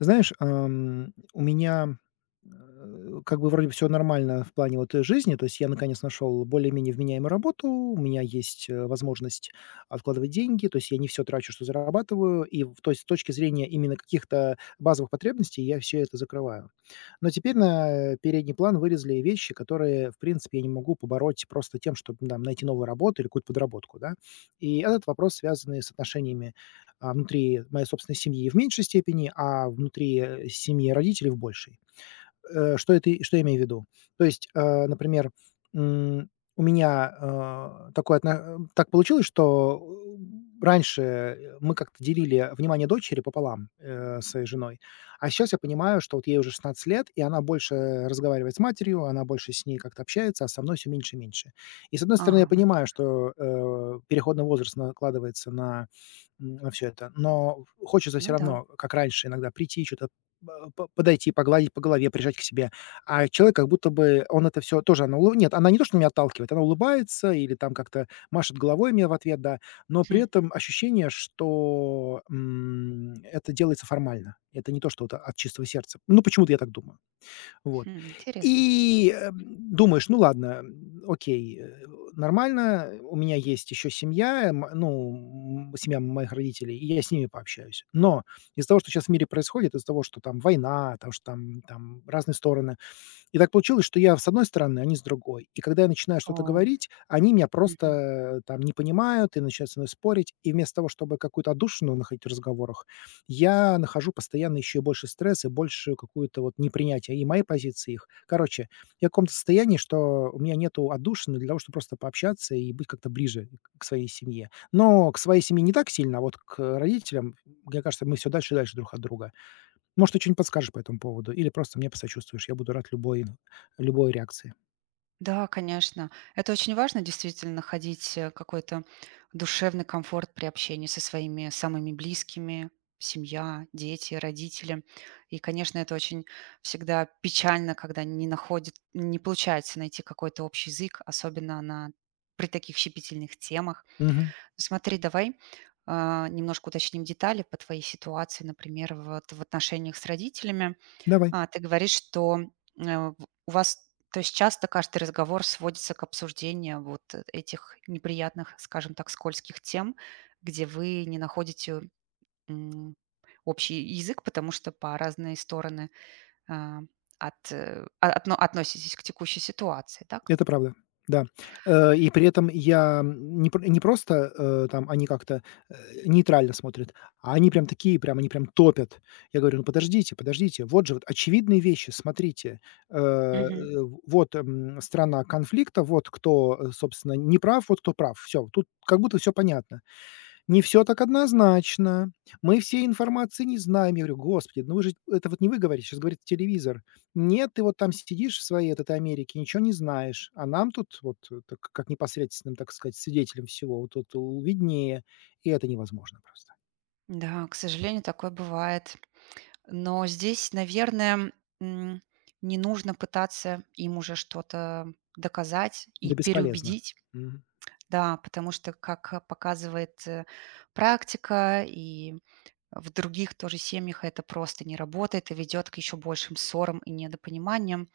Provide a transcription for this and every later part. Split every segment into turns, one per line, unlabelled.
Знаешь, у меня, как бы вроде все нормально в плане вот, жизни. То есть я наконец нашел более-менее вменяемую работу, у меня есть, возможность откладывать деньги, то есть я не все трачу, что зарабатываю. И в то есть с точки зрения именно каких-то базовых потребностей я все это закрываю. Но теперь на передний план вылезли вещи, которые, в принципе, я не могу побороть просто тем, чтобы там найти новую работу или какую-то подработку, да. И этот вопрос, связанный с отношениями внутри моей собственной семьи в меньшей степени, а внутри семьи родителей в большей. Что это и что я имею в виду? То есть, например, м, у меня, такое отно так получилось, что раньше, мы как-то делили внимание дочери пополам, с своей женой, а сейчас я понимаю, что вот ей уже 16 лет, и она больше разговаривает с матерью, она больше с ней как-то общается, а со мной все меньше и меньше. И, с одной стороны, я
Ага, вот к
понимаю, что, переходный возраст накладывается на всё это, но хочется все
ну да.
равно, как раньше, иногда прийти, что то ба по подойти, погладить по голове, прижать к себе. А человек как будто бы он это все тоже она улы нет, она не то, что меня отталкивает, она улыбается или там как-то машет головой мне в ответ, да, но при
Хм,
этом ощущение, что, это делается формально. Это не то, что вот от чистого сердца. Ну, почему-то я так думаю. Вот.
хм, интересно.
И, думаешь: "Ну ладно, окей, нормально, у меня есть еще семья, ну, семья моих родителей, и я с ними пообщаюсь". Но из-за того, что сейчас в мире происходит, из-за того, что там война, там что там там разные стороны, и так получилось, что я с одной стороны, они с другой. И когда я начинаю что-то
О,
говорить, они меня просто
мгм.
там не понимают и начинают со мной спорить. И вместо того, чтобы какую-то отдушину находить в разговорах, я нахожу постоянно еще больше стресса, и большую какую-то вот непринятие и моей позиции и их. Короче, я в каком-то состоянии, что у меня нету отдушины для того, чтобы просто пообщаться и быть как-то ближе к своей семье. Но к своей семье не так сильно, а вот к родителям, мне кажется, мы все дальше и дальше друг от друга. Может, ты что-нибудь подскажешь по этому поводу или просто мне посочувствуешь. Я буду рад любой реакции.
Да, конечно. Это очень важно, действительно, находить, какой-то душевный комфорт при общении со своими самыми близкими: семья, дети, родители. И, конечно, это очень всегда печально, когда не получается найти какой-то общий язык, особенно на при таких щепетильных темах.
Мгм.
Смотри, давай, а, немножко уточним детали по твоей ситуации, например, вот в отношениях с родителями.
Давай.
А, ты говоришь, что, э, в- у вас, то есть, часто каждый разговор сводится к обсуждению вот этих неприятных, скажем так, скользких тем, где вы не находите, м, общий язык, потому что по разные стороны, а, от, а, относитесь к текущей ситуации, так?
Это правда. Да. И при этом я, не просто, там они как-то, э, нейтрально смотрят, а они прям такие, прям они прям топят. Я говорю: "Ну, подождите, подождите, вот же вот очевидные вещи, смотрите. Э, э,
Мгм.
вот, страна конфликта, вот кто, собственно, не прав, вот кто прав. Все, Тут как будто все понятно. Не все так однозначно. Мы всей информации не знаем. Я говорю: "Господи, ну вы же это вот не вы говорите, сейчас говорит телевизор. Нет, ты вот там сидишь в своей вот этой Америке, ничего не знаешь, а нам тут вот, так как непосредственным, так сказать, свидетелем всего вот тут, виднее". И это невозможно просто.
Да, к сожалению, такое бывает. Но здесь, наверное, м, не нужно пытаться им уже что-то доказать и
Да, бесполезно.
переубедить.
Мгм.
Да, потому что, как, показывает, практика, и в других тоже семьях это просто не работает и ведет к еще большим ссорам и недопониманиям.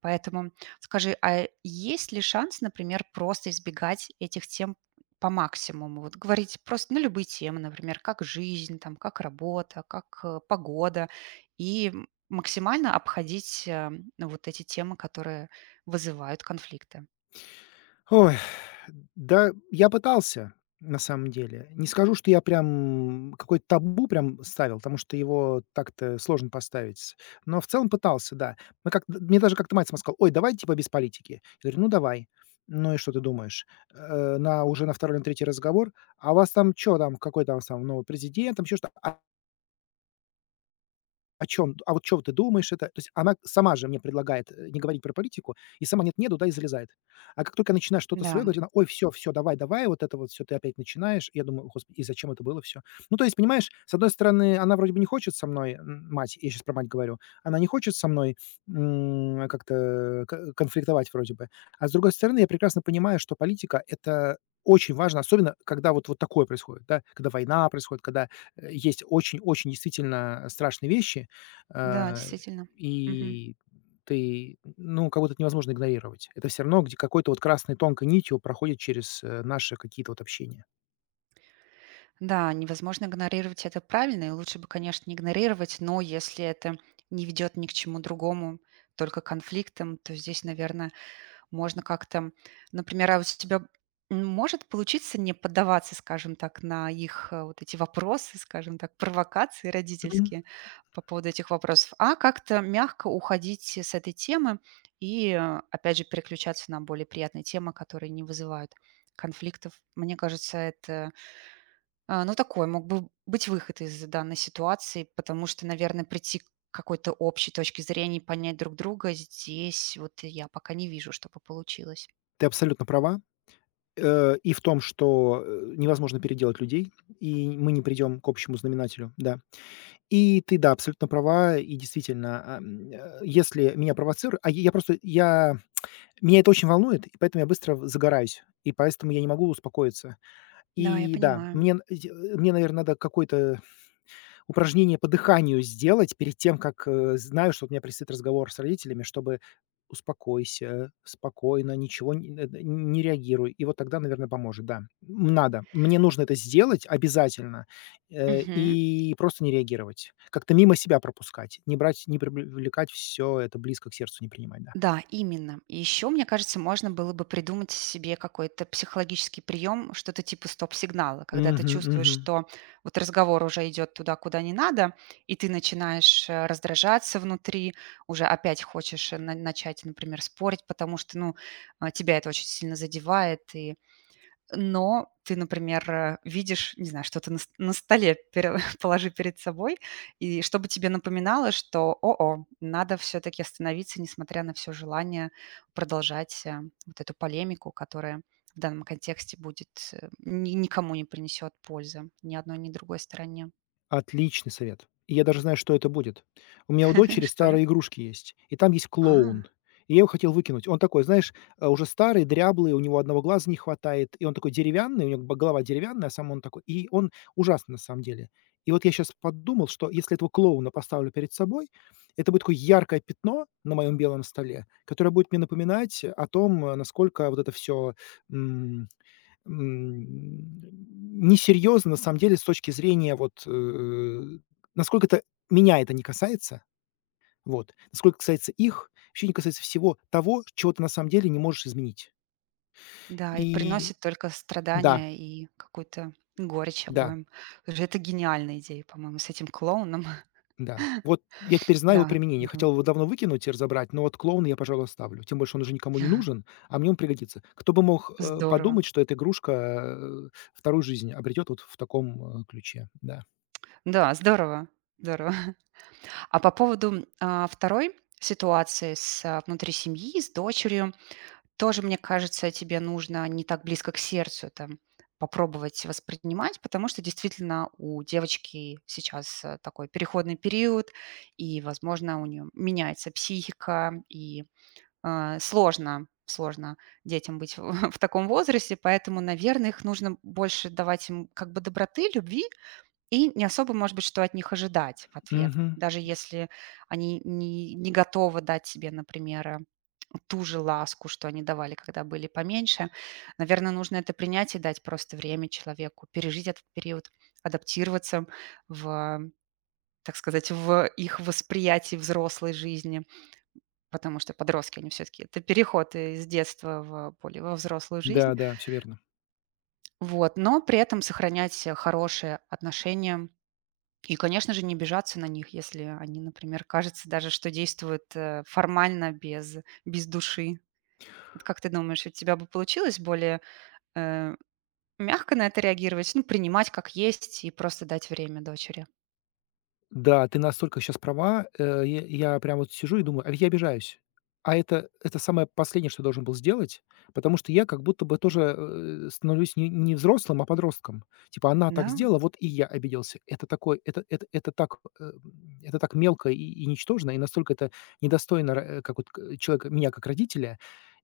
Поэтому скажи, а есть ли шанс, например, просто избегать этих тем по максимуму? Вот говорить просто на любые темы, например, как жизнь, там, как работа, как погода, и максимально обходить ну, вот эти темы, которые вызывают конфликты.
Ой, да, я пытался, на самом деле. Не скажу, что я прям какой то табу прям ставил, потому что его так-то сложно поставить. Но в целом пытался, да. Мы как мне даже как-то мать сама сказала: "Ой, давай типа без политики". Я говорю: "Ну, давай". "Ну и что ты думаешь?" Э, на уже на второй, на третий разговор: "А у вас там что там, какой там сам новый президент, там еще что о чем? А вот что ты думаешь это?" То есть она сама же мне предлагает, не говорить про политику, и сама нет нету да и залезает. А как только я что-то
Да,
свое говорить, она: "Ой, все все давай давай, вот это вот все ты опять начинаешь". Я думаю: "Господи, и зачем это было все?" Ну, то есть, понимаешь, с одной стороны, она вроде бы не хочет со мной, мать, я сейчас про мать говорю, она не хочет со мной, как-то ко конфликтовать вроде бы. А с другой стороны, я прекрасно понимаю, что политика — это очень важно, особенно когда вот такое происходит, да, когда война происходит, когда, есть очень-очень действительно страшные вещи.
да,
А,
действительно.
и ты, ну, как будто это невозможно игнорировать. Это все равно, где какой-то вот красной тонкой нитью проходит через, наши какие-то вот общения.
Да, невозможно игнорировать, это правильно, и лучше бы, конечно, не игнорировать, но если это не ведет ни к чему другому, только к конфликтам, то здесь, наверное, можно как-то, например, а вот у тебя может получиться не поддаваться, скажем так, на их вот эти вопросы, скажем так, провокации
Мгм.
родительские по поводу этих вопросов, а как-то мягко уходить с этой темы и, опять же, переключаться на более приятные темы, которые не вызывают конфликтов. Мне кажется, это а, ну, такой мог бы быть выход из данной ситуации, потому что, наверное, прийти к какой-то общей точке зрения и понять друг друга здесь вот я пока не вижу, чтобы получилось.
Ты абсолютно права, и в том, что, невозможно переделать людей, и мы не придем к общему знаменателю, да. И ты, да, абсолютно права, и действительно, если меня провоцируют, а я просто, я меня это очень волнует, и поэтому я быстро в загораюсь, и поэтому я не могу успокоиться.
Да, я
И да,
понимаю.
мне н й мне, наверное, надо какой-то упражнение по дыханию сделать перед тем, как, знаю, что у меня предстоит разговор с родителями, чтобы "успокойся, спокойно, ничего не э, н не реагируй". И вот тогда, наверное, поможет, да. Надо. Мне нужно это сделать обязательно,
Мгм.
и просто не реагировать. Как-то мимо себя пропускать, не брать, не привлекать все это близко к сердцу, не принимать, да.
Да, именно. И еще, мне кажется, можно было бы придумать себе какой-то психологический прием, что-то типа стоп-сигнала, когда ты
Мгм,
чувствуешь,
мгм.
что вот разговор уже идет туда, куда не надо, и ты начинаешь раздражаться внутри, уже опять хочешь начать, например, спорить, потому что, ну, а, тебя это очень сильно задевает, и но ты, например, видишь, не знаю, что-то на с на столе пере положи перед собой, и чтобы тебе напоминало, что: "О-о, надо все таки остановиться, несмотря на все желание продолжать, вот эту полемику, которая в данном контексте будет, ни никому не принесет пользы, ни одной, ни другой стороне".
Отличный совет. И я даже знаю, что это будет. У дочери
Что же?
старые игрушки есть, и там есть клоун.
А,
И я его хотел выкинуть. Он такой, знаешь, уже старый, дряблый, у него одного глаза не хватает, и он такой деревянный, у него голова деревянная, а сам он такой. И он ужасный на самом деле. И вот я сейчас подумал, что если этого клоуна поставлю перед собой, это будет такое яркое пятно на моем белом столе, которое будет мне напоминать о том, насколько вот это все М, несерьезно, на самом деле, с точки зрения вот, насколько меня это не касается, вот, насколько касается их, вообще не касается всего того, чего ты на самом деле не можешь изменить.
да, и
И
приносит только
да,
страдания и какую-то горечь
да,
обоим. Слушай, это гениальная идея, по-моему, с этим клоуном.
да. Вот я теперь знаю его
Да,
применение.
здорово.
Хотел его давно выкинуть и разобрать, но вот клоуна я, пожалуй, оставлю. Тем больше он уже никому не нужен, а мне он пригодится. Кто бы мог,
Здорово.
подумать, что эта игрушка, вторую жизнь обретет вот в таком, ключе. Да.
Да, здорово, здорово. А по поводу, а, 2-й ситуации с, а, внутри семьи, с дочерью, тоже, мне кажется, тебе нужно не так близко к сердцу это попробовать воспринимать, потому что действительно у девочки сейчас, такой переходный период, и, возможно, у нее меняется психика, и, а, сложно детям быть в таком возрасте, поэтому, наверное, их нужно больше давать им как бы доброты, любви, и не особо, может быть, что от них ожидать в ответ,
Мгм.
даже если они не готовы дать себе, например, ту же ласку, что они давали, когда были поменьше. Наверное, нужно это принять и дать просто время человеку пережить этот период, адаптироваться в, так сказать, в их восприятии взрослой жизни, потому что подростки, они все-таки это переход из детства в более во взрослую
Да,
жизнь.
да, все верно.
Вот, но при этом сохранять, хорошие отношения. И, конечно же, не обижаться на них, если они, например, кажется даже, что действуют формально, без, без души. Вот как ты думаешь, у тебя бы получилось более э, мягко на это реагировать, ну, принимать как есть и просто дать время дочери?
Да, ты настолько сейчас права. Я прям вот сижу и думаю: а ведь я обижаюсь. А это самое последнее, что я должен был сделать, потому что я как будто бы тоже, становлюсь не взрослым, а подростком. Типа она так
Да,
сделала, вот и я обиделся. Это так, это так мелко и ничтожно, и настолько это недостойно как вот к человека, меня как родителя.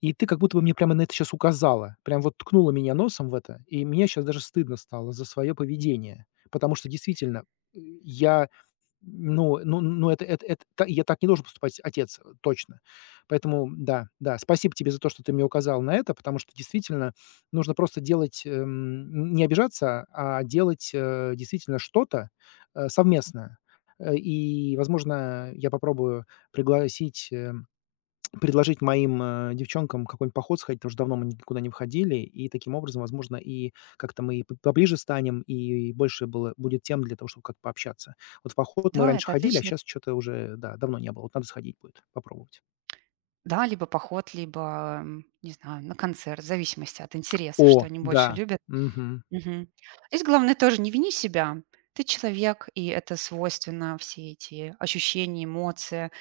И ты как будто бы мне прямо на это сейчас указала, прям вот ткнула меня носом в это, и мне сейчас даже стыдно стало за свое поведение, потому что действительно, я ну, это та я так не должен поступать отец, точно. Поэтому да, да, спасибо тебе за то, что ты мне указал на это, потому что действительно нужно просто делать, не обижаться, а делать, действительно что-то, совместное. И, возможно, я попробую пригласить, э предложить моим, девчонкам какой-нибудь поход сходить, потому что давно мы никуда не выходили. И таким образом, возможно, и как-то мы и п поближе станем, и больше было будет тем для того, чтобы как-то пообщаться. Вот в поход мы
да,
раньше
это
ходили, а
отлично.
сейчас что то уже, да, давно не было. Вот надо сходить будет, попробовать.
Да, либо поход, либо, не знаю, на концерт, в зависимости от интересов, что
О,
они больше
да,
любят.
мгм.
Мгм. Здесь главное тоже не вини себя. Ты человек, и это свойственно, все эти ощущения, эмоции,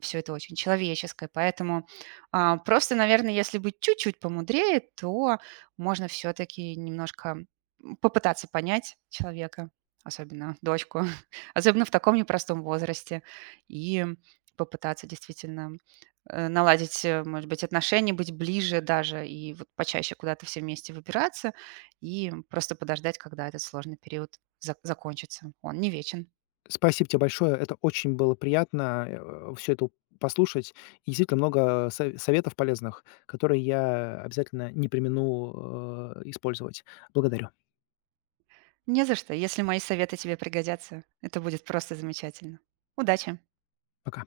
все это очень человеческое. Поэтому а, просто, наверное, если быть чуть-чуть помудрее, то можно все-таки немножко попытаться понять человека, особенно дочку, особенно в таком непростом возрасте, и попытаться действительно наладить, может быть, отношения, быть ближе даже и вот почаще куда-то все вместе выбираться, и просто подождать, когда этот сложный период закончится. Он не вечен.
Спасибо тебе большое. Это очень было приятно, все это послушать. И действительно много со советов полезных, которые я обязательно не примену э, использовать. Благодарю.
Не за что. Если мои советы тебе пригодятся, это будет просто замечательно. Удачи!
Пока.